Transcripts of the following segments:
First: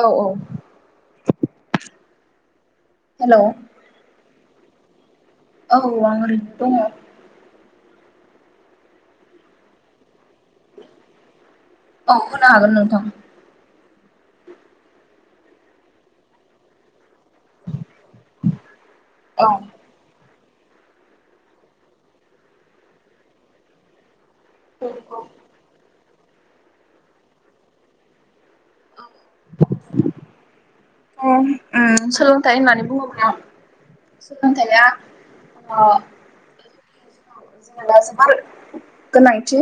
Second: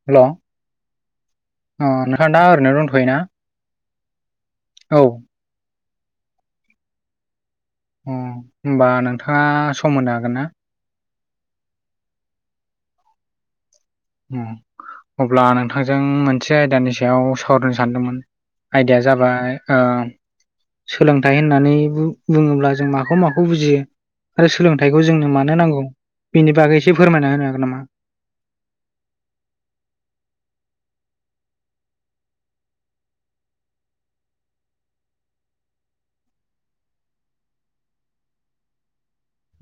औ हेल' औ अ नोंथां दा ओरैनो दंथ'यो ना? हेलौ औ, औ आं ओरैनो दङ। उम होमबा नोंथाङा सम होनो हागोन ना? औ होनो हागोन नोंथां। उम अब्ला नोंथांजों मोनसे आयदानि सा याव सावरायनो सानदोंमोन आयदाया औ जाबाय ओ सोलोंथाइ होननानै बु बुङोब्ला जों माखौ माखौ बुजियो? आरो सोलोंथाइखौ जोंनो मानो नांगौ बेनि बागै एसे फोरमायना होनो हागोन नामा? [inaudible] उम ओ सोलोंथाइ होननानै बुङोबा। सोलोंथाया‌ ओ जोंनो दा जोबोर गोनांथि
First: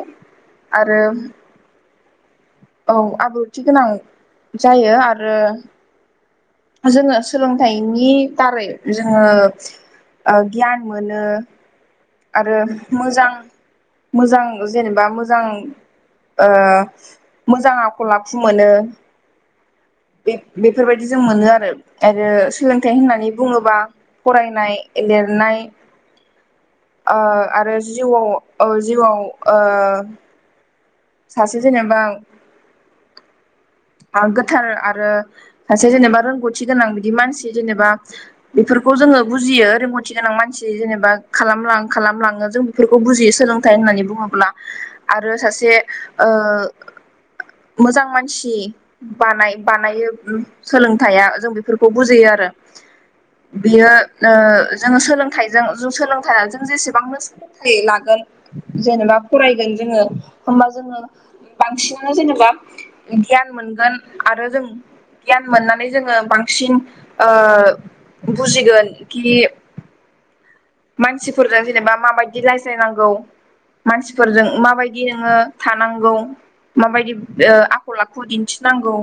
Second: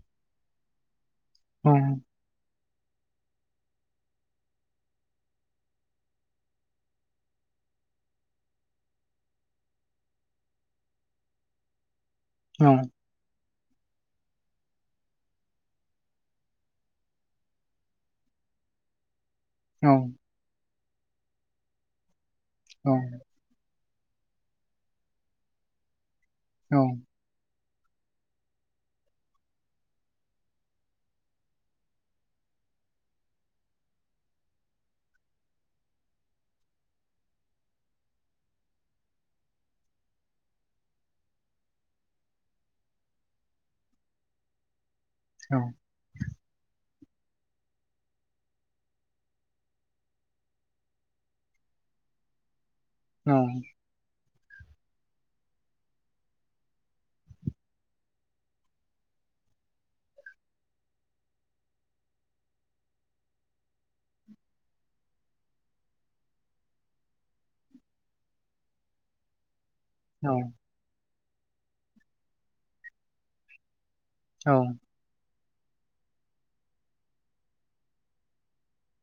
आरो उम औ आब्रुथि गोनां जायो आरो। जोङो सोलोंथाइनि दारै जोङो ओ गियान मोनो आरो औ मोजां मोजां जेनेबा मोजां। ओ मोजां आखल आखु मोनो। औ बे बेफोरबायदि जों मोनो आरो आरो औ सोलोंथाइ होननानै बुङोबा। फरायनाय लिरनाय औ ओ आरो जिउआव ओ जिउआव ओ सासे जेनेबा [inaudible] ओ गोथार आरो सासे जेनेबा रोंगौथि गोनां बिदि मानसि जेनेबा बेफोरखौ। जोङो बुजियो रोंगौथि गोनां मानसि जेनेबा खालामलां खालामलाङो जों बेफोरखौ बुजियो सोलोंथाइ होननानै होननानै बुङोब्ला आरो औ सासे ओ मोजां मानसि बानाय बानायो सोलोंथाइया जों बेफोरखौ बुजियो आरो। औ बियो ओ जोङो सोलों लोंथाइजों जों सोलोंथाइया जों जेसेबांनो सोलोंथाइ लागोन जेनेबा फरायगोन जोङो। होमबा जोङो बांसिनानो जेनेबा गियान मोनगोन आरो जों गियान मोननानै जोङो बांसिन ओ बुजिगोन कि औ मानसिफोरजों जेनेबा माबायदि रायज्लायनांगौ मानसिफोरजों औ माबायदि नोङो। थानांगौ माबायदि ओ आखल आखु दिन्थिनांगौ।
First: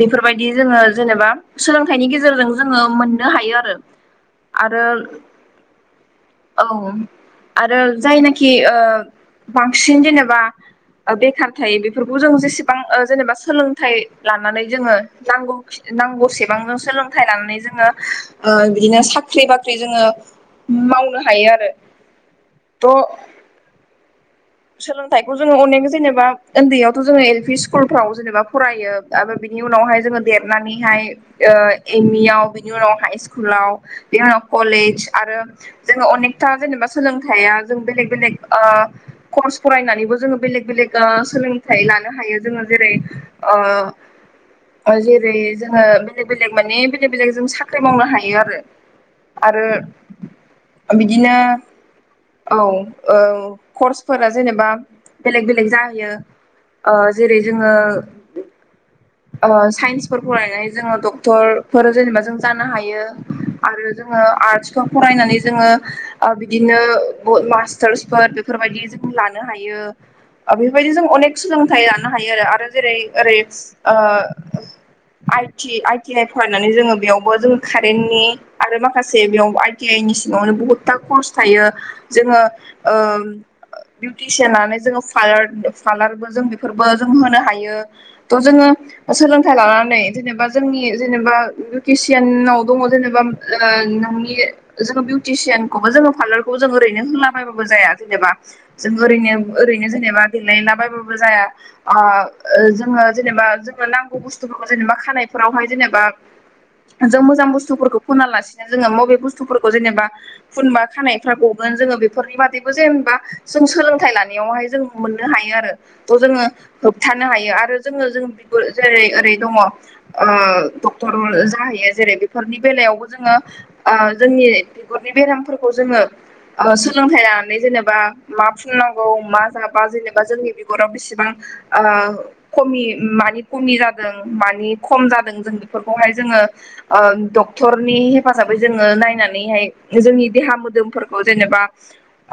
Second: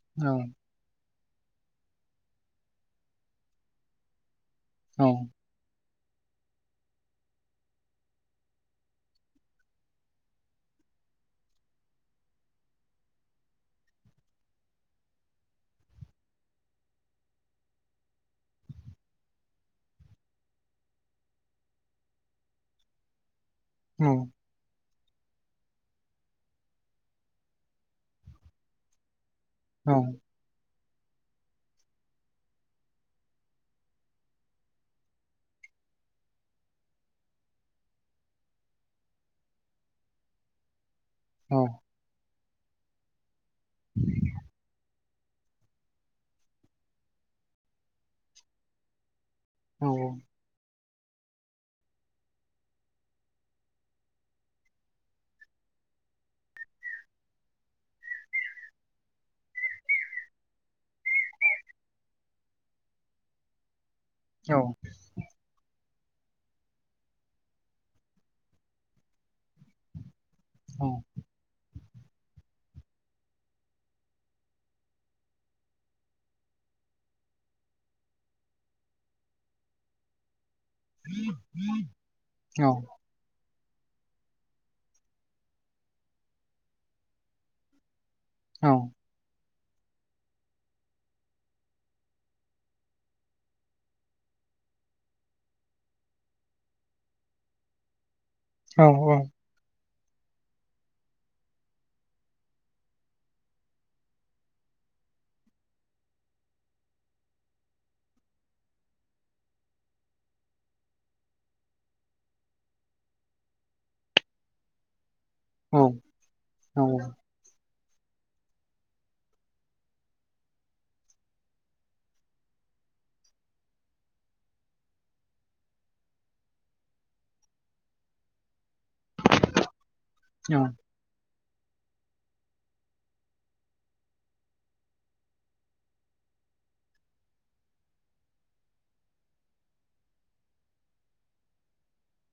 बेफोरबायदि जोङो जेनेबा सोलोंथाइनि गेजेरजों जोङो मोननो हायो आरो। आरो औ [inaudible] औ आरो जायनाखि ओ बांसिन जेनेबा ओ बेखार थायो बेफोरखौ जों जेसेबां ओ जेनेबा सोलोंथाइ लानानै जोङो नांगौ खि नांगौसेबांजों सोलोंथाइ लानानै जोङो ओ बिदिनो साख्रि बाख्रि जोङो। मावनो हायो आरो त' उम सोलोंथाइखौ जोङो अनेक जेनेबा उन्दैयावथ' जोङो एल पि स्कुलफ्राव जेनेबा फरायो। आरो बिनि औ उनावहाय जोङो देरनानै। हाय ओ एम इ आव बिनि उनाव हाइ स्कुलाव बेनि उनाव कलेज आरो। जोङो अनेकथा जेनेबा सोलोंथाइया जों बेलेग बेलेग ओ। कर्स फरायनानैबो जोङो बेलेग बेलेग ओ सोलोंथाइ लानो हायो जोङो जेरै आ ओ जेरै जोङो बेलेक बेलेग मानि बेलेक बेलेक जों साख्रि मावनो हायो आरो। आरो औ बिदिनो औ औ कर्स फोरा जेनेबा बेलेक बेलेग जाहैयो ओ जेरै जोङो। ओ साइन्सफोर फरायनानै जोङो डक्टर फोर जेनेबा जों जानो हायो आरो‌। जोङो आर्ट्सखौ फरायनानै जोङो। ओ बिदिनो मास्टार्सफोर बेफोर बायदि जों लानो हायो। ओ बेफोर बायदि जों अनेक सोलोंथाइ लानो हायो आरो आरो जेरै ओरै ओ आइटि आइटि आइ फरायनानै जोङो बेयावबो जोङो कारेन्टनि आरो माखासे बेयाव आइटि इ नि सिङावनो बुहुतथा खर्स थायो जोङो ओ ओ बिउटिसियान नानानै जोंङो फालार-फार्लारबो जों बेफोरबो जों होनो हायो। थ जोङो ओ सोलों थाइ लानानै जेनेबा जोंनि जेनेबा बिउसियानाव दङ' जेनेबा ओ नोंनि ओ जोङो बिउटिसियानखौबो जोङो पार्लारखौ जों ओरैनो होलाबायबाबो जाया जेनेबा औ जों ओरैनो ओरै जेनेबा देलायला बायबाबो जाया। ओ जोङो जेनेबा नांगौ बुस्थुफोरखौ जेनेबा खानायफोरावहाय जेनेबा जों मोजां बुस्थुफोरखौ फुनालासिनो जोङो मबे बुस्थुफोरखौ जेनेबा फुनबा खानायफ्रा ग गोन। जोङो बेफोरनि बादैबो जेनेबा जों सोलोंथाइ लानायावहाय जों मोननो हायो आरो औ थ जोङो औ होबथानो हायो आरो जोङो जों बिबो जेरै ओरै दङ'। ओ डक्टर जाहैयो जेरै बेफोरनि बेलायाव यावबो ओ जोङो जोंनि बिगुरनि बेरामफोरखौ जोङो ओ सोलोंथाइ लानानै जेनेबा मा फुननांगौ मा जाबा जेनेबा जोंनि औ बिगराव बिसिबां ओ खमि मानि खमि जादों मानि खम जादों जों बेफोरखौहाय जोङो ओ डक्टरनि हेफाजाबै जोङो नायनानैहाय जोंनि देहा मोदोमफोरखौ जेनेबा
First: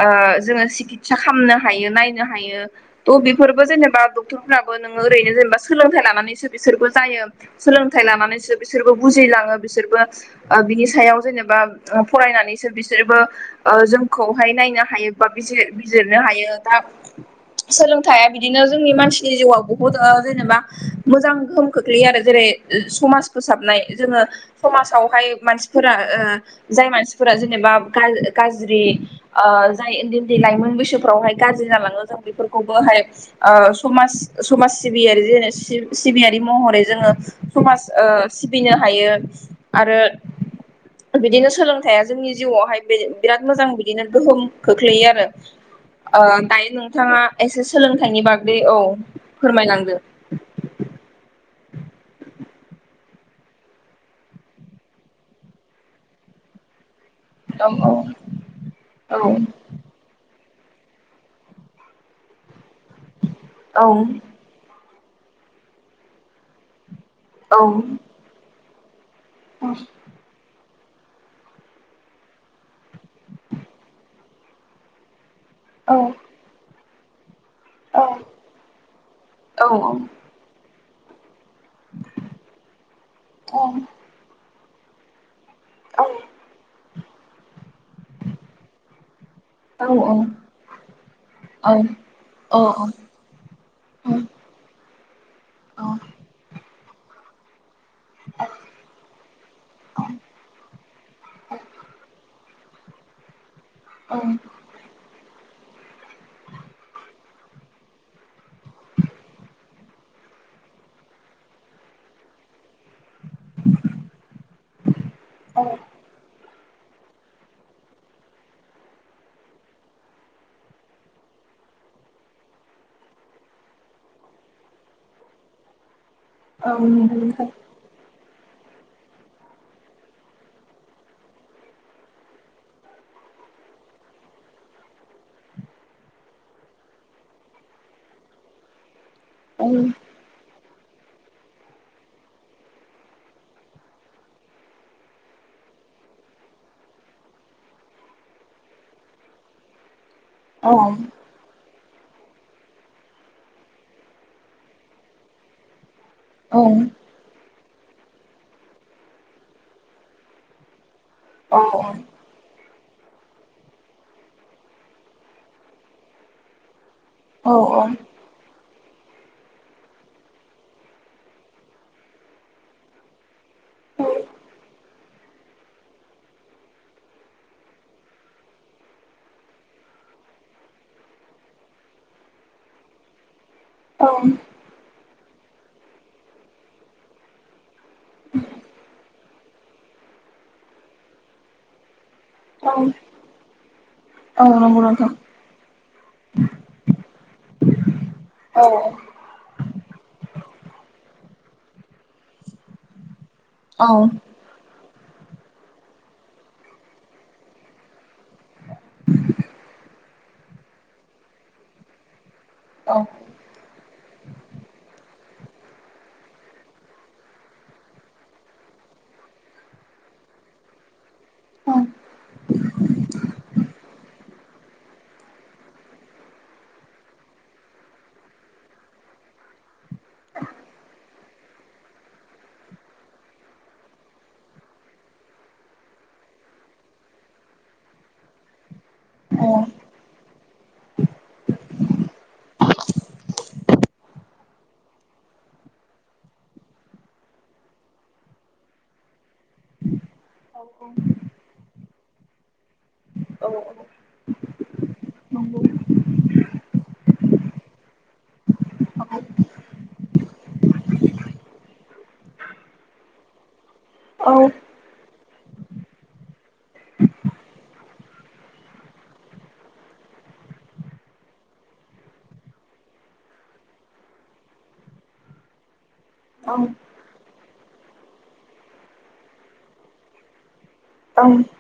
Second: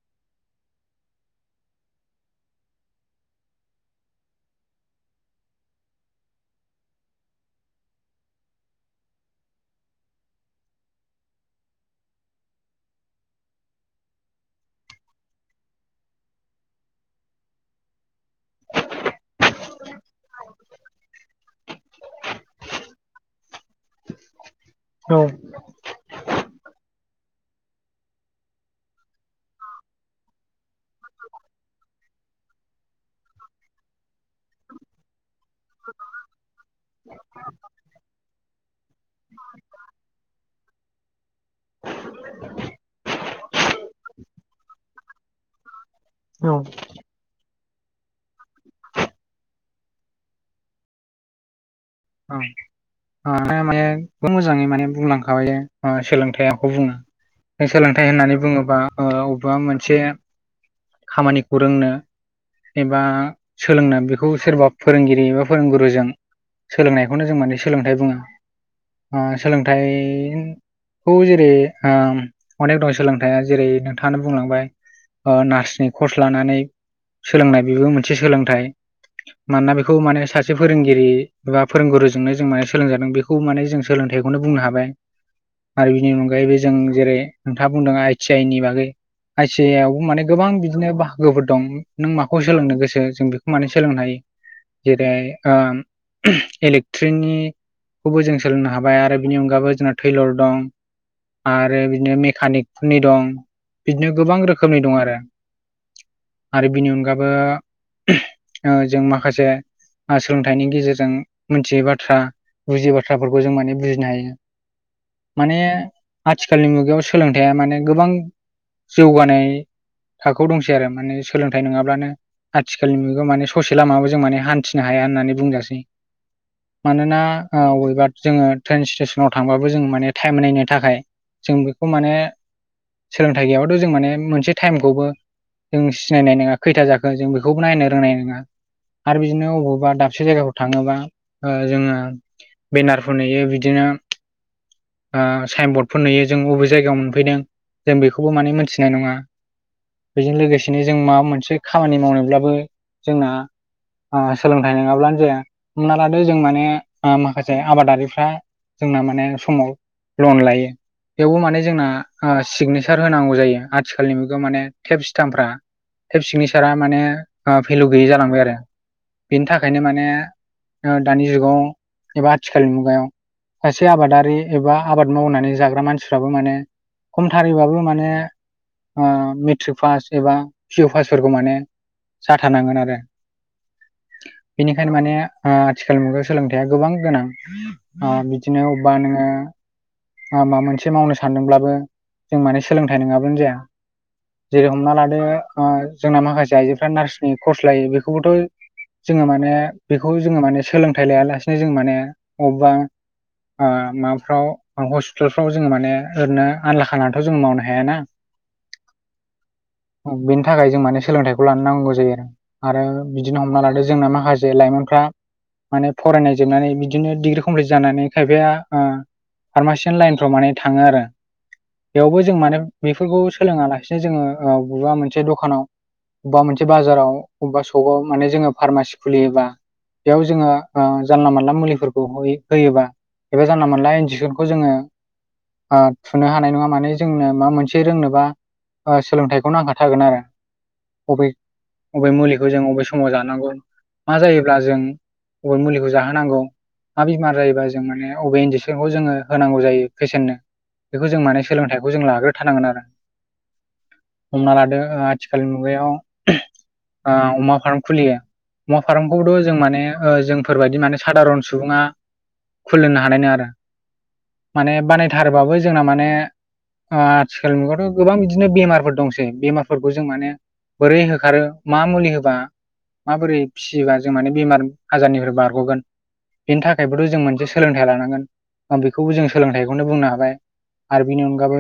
ओ जोंङो सि कितसा खालामनो हायो नायनो हायो तह बेफोरबो जेनेबा डक्टरफोराबो नोङो ओरैनो जेनेबा सोलों [unintelligible] लानानैसो बिसोरबो जायो सोलोंथाइ लानानैसो बिसोरबो बुजिलाङो बिसोरबो ओ बिनि सायाव जेनेबा फरायनानैसो बिसोरबो ओ जोंखौहाय नायनो हायो बा बि बिजिरनो हायो दा सोलोंथाइया बिदिनो जोंनि मानसिनि जिउआव बुहुत ओ जेनेबा मोजां गोहोम खोख्लैयो आरो जेनबा बे समाज फोसाबनाय जोंङो औ समाजावहाय मानसिफोरा ओ जाय मानसिफोरा जेनेबा गाज-गाज्रि ओ जाय ओनदि दि लाइमोन बैसोफ्रावहाय गाज्रि जालाङो जों बेफोरखौबोहाय ओ समाज समाज सिबियारि जि सिबियारि महरै जोङो समाज ओ सिबिनो हायो आरो बिदिनो सोलोंथाइया जोंनि जिउआवहाय बिराद मोजां बिदिनो गोहोम खोख्लैयो आरो रो ओ औ दायो नोंथाङा एसे सोलोंथाइनि बागै औ फोरमायलांदो [inaudible] [inaudible] माने मोजाङै माने बुंलांखाबायो सोलोंथाइखौ बुङो औ सोलोंथाइ होननानै बुंङोबा ओ औ बबबा मोनसे खामानिखौ रोंनो एबा औ सोलोंनो बेखौ सोरबा फोरोंगिरि एबा फोरोंगुरुजों सोलोंनायखौनो जों माने औ सोलोंथाइ बुंङो। ओ औ सोलोंथाइ खौ जेरै ओ अनेक दं सोलोंथाइया जेरै नोंथाङानो बुंलांबाय ओ नार्सनि औ कर्स लानानै सोलोंनाय बेबो औ मोनसे सोलोंथाइ औ मानोना बेखौ माने सासे फोरोंगिरि बा फोरोंगुरुजोंनो जों माने सोलोंजादों बेखौ माने जों सोलोंथाइखौनो बुंनो हाबाय। आरो बिनि अनगायैबो जों जेरै नोंथाङा बुंदों आइ टि आइ नि बागै आइ सि आइ आवबो माने गोबां बिदिनो बाहागोफोर दं नों माखौ औ सोलोंनो गोसो जों बेखौ माने सोलोंनो हायो। जेरै ओ औ इलेक्ट्रिकनि खौबो जों सोलोंनो हाबाय आरो बिनि अनगायबो जोंना थैलर दं आरो बिदिनो मेकानिक फोनि दं बिदिनो गोबां रोखोमनि दं आरो। आरो बिनि अनगाबो जों माखासे सोलोंथाइनि गेजेरजों मिथियै बाथ्रा बियो बाथ्राफोरखौ जों माने बुजिनो हायो माने आथिखाल आथिखालनि मुगायाव सोलोंथाइा माने गोबां जौगानाय थाखोआव दंसै आरो माने सोलोंथाइ नङाब्लानो आथिखालनि मुगायाव माने ससे लामाबो जों माने हान्थिनो हाया होननानै बुंजासै। नंगौ मानोना नोंथां अबेबा जोङो ट्रेन स्टेसनाव थांबाबो जों माने टाइम नायनो थाखाय जों बेखौ माने सोलोंथाइ गैयाबथ' जों माने मोनसे टाइमखौबो जों सिनायनाय नङा खैथा जाखो जों बेखौबो नायनो रोंनाय नङा। आरो बिदिनो अबावबा औ दाबसे जायगाफोर थाङोबा ओ जोङो बेनारफोर नुयो बिदिनो ओ साइन बर्डफोर नुयो जों बबे जायगायाव मोनफैदों जों बेखौबो माने मोनथिनाय नङा बेजों लोगोसेनो जों माबा मोनसे खामानि मावनोब्लाबो जोंना ओ सोलोंथाइ नङाब्लानो जाया लादो जों औ औ माने माखासे आबादारिफ्रा जोंना माने समाव लन लायो बेवबो माने जोंना सिगनेसार हासार होनांगौ जायो आथिखालनि मुगायाव माने टेप सिटथामफ्रा टेप सिगनेसारा माने औ ओ फेलु गैयि जालांबाय आरो बेनि थाखायनो माने दानि जुगाव एबा आथिखालनि मुगायाव सासे आबादारि एबा आबाद मावनानै जाग्रा मानसिफ्राबो माने खमथारैबाबो माने ओ मेट्रिक पास एबा पि इउ पासफोरखौ माने जाथारनांगोन आरो औ। ओंखायनो माने ओ आथिखाल मुगायाव सोलोंथायाइया गोबां गोनां बिदिनो अबेबा नोङो माबा मोनसे मावनो सानदोंब्लाबो जों माने सोलोंथाइ नङाब्लानो जाया। जेरै नंगौ हमना नोंथां लादो जोंना माखासे आइजोफ्रा नार्सनि कर्स लायो बेखौ औ खौबोथ' औ जोङो माने बेखौ जोङो माने सोलोंथाइ लाया लासेनो जोंङो माने बबेबा औ माबाफ्राव हस्पिटालफ्राव जों माने ओरैनो आनला खानानैथ' जों मावनो हायाना। बेनि थाखाय जों माने सोलोंथाइखौ लानो नांगौ जायो आरो। आरो औ बिदिनो हमना लादो जोंना माखासे लाइमोन फ्रा माने फरायनाय जोबनानै बिदिनो डिग्रि कमप्लिट जानानै खायफाया फार्मासिनो लाइनफ्राव माने थाङो आरो बेयावबो जों माने बेफोरखौ सोलोङा लासिनो जोङो बबेबा मोनसे दखानाव अबेबा मोनसे बाजाराव अबेबा सकाव माने जोङो फार्मासि खुलियोबा बेयाव जोङो जानला मानला मुलिफोरखौ होयोबा एबा जानला मोनला इन्जेकसनखौ जोङो। थुनो हानाय नङा माने जोंनो माबा मोनसे रोंनोबा ओ सोलोंथाइखौ नांखाथारगोन आरो अबे अबे मुलिखौ जों अबे समाव जानांगौ मा जायोब्ला जों अबे मुलिखौ जाहोनांगौ मा बेमार जायोबा जों माने अबे इन्जेकसनखौ जोङो होनांगौ जायो पेसेननो बेखौ जों माने सोलोंथाइखौ जों लाग्रो थारानांगोन आरो औ औ हमना लादो आथिखालनि नंगौ मुगायाव ओ अमा फार्म खुलियो अमा औ फार्म खौथ' जों माने ओ जोंफोरबायदि माने साादारन सुबुङा खुलिुमनो हानाय नङा आरो माने बानायथारोबाबो जोंना माने आथिखालनि मुगायावाथ' गोबां बिदिनो बेमारफोर दंसै बेमारफोरखौ जों माने बोरै होखारो मा मुलि होबा माबोरै फिसिबा जों माने बेमार आजारनिफ्राय बारग'गोन बेनि थाखायबोथ' जों मोनसे सोलोंथाइ लानांगोन आं बेखौबो जों सोलोंथाइखौनो बुंनो हाबाय आरो बेनि अनगाबो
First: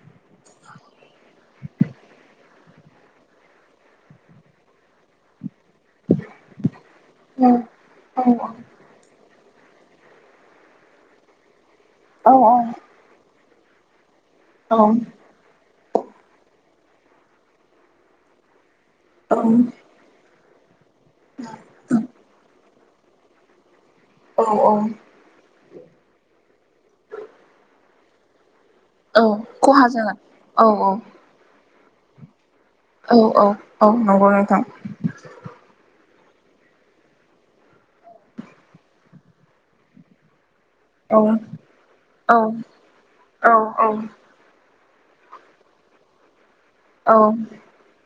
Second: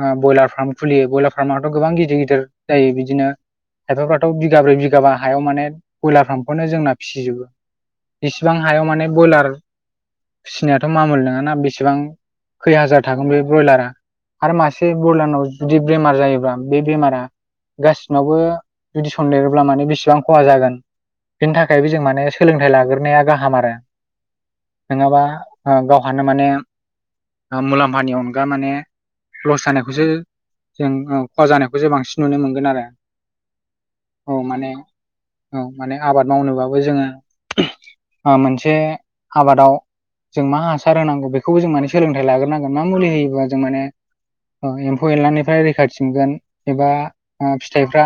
ओ बयलार फार्म खुलियो बयलार फार्मआथ' गोबां गिदिर गिदिर जायो बिदिनो खायफाफ्राथ' बिगाब्रै बिगाबा हायाव माने बयलार फार्मखौनो जोंना फिसिजोबो औ औ इसिबां हायाव माने बयलार फिसिनायाथ' मामुल नङाना बेसेबां औ खै हाजार थागोन बे बयलारा आरो मासे बयलारनाव जुदि बेमार जायोब्ला बे बेमारा गासिनावबो जुदि औ सनदेरोब्ला माने बेसेबां खहा जागोन बेनि थाखायबो जों माने सोलोंथाइ लाग्रोनाया गाहाम आरो औ नोङाबा ओ गावहानो माने मुलाम्फानि अनगा माने औ लस खहा जानायखौसो जागोन औ जों खहा जानायखौसो बांसिन नुनो मोन गोन आरो औ औ औ नंगौ औ नोंथां माने औ माने आबाद मावनोबाबो जोङो ओ मोनसे आबादाव जों मा हासार औ होनांगौ बेखौबो जों माने सोलोंथाइ औ लाग्रोनांगोन मा मुलि होयोबा औ जों औ माने एम्फौ एनलानिफ्राय रैखाथिमोनगोन एबा औ ओ औ फिथाइफ्रा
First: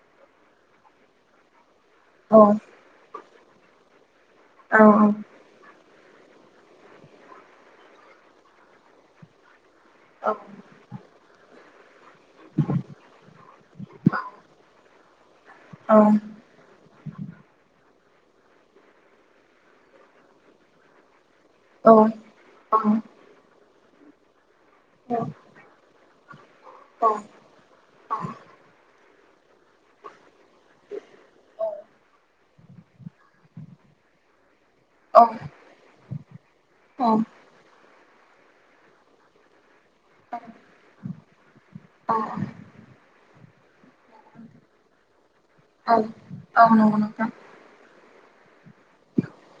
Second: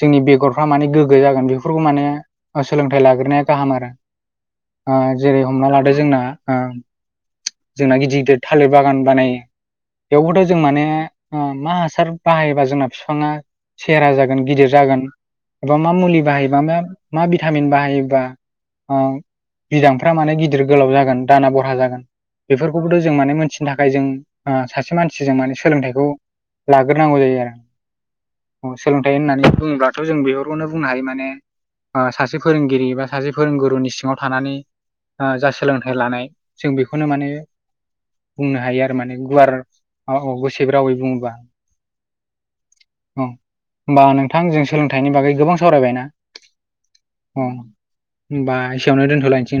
जोंनि बेगरफ्रा माने गोग्गो जागोन बेखौ माने ओ सोलोंथाइ लाग्रोनाया गाहाम आरो औ ओ नंगौ जेरै हमना लादो जोंना ओ जोंना गिदिर गिदिर थालिर बागान बानायो। बेवबोथ' जों माने ओ मा हासार बाहायोबा जोंना फिफाङा सेहेरा जागोन गिदिर जागोन एबा मा मुलि बाहायोबा मा मा भिटामिन बाहायो ओ बिदांफ्रा माने गिदिर गोलाव जागोन दाना बरहा जागोन नोंथां बेफोरखौबोथ' जों माने मोनथिनो थाखाय जों ओ सासे मानसिजों माने सोलोंथाइखौ लाग्रोनांगौ जायो आरो सोलोंथाइ होननानै बुङोब्लाथ' जों बे फोरखौनो बुंनो हायो माने ओ सासे फोरोंगिरि बा सासे फोरोंगुरुनि सिङाव ओ थानानै जा सोलोंथाइ लानाय जों बेखौनो माने बुंनो हायो आरो माने गुवार औ औ गुसेब रावै बुङोबा औ। होमबा नोंथां जों सोलोंथाइनि बागै गोबां सावरायबायना ओम होमबा एसेयावनो दोनथ'लायनोसै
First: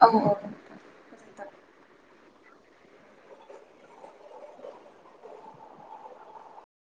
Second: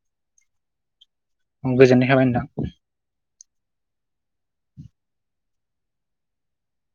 औ गोजोनथों गोजोननाय थाबाय नोंथां। [unintelligible]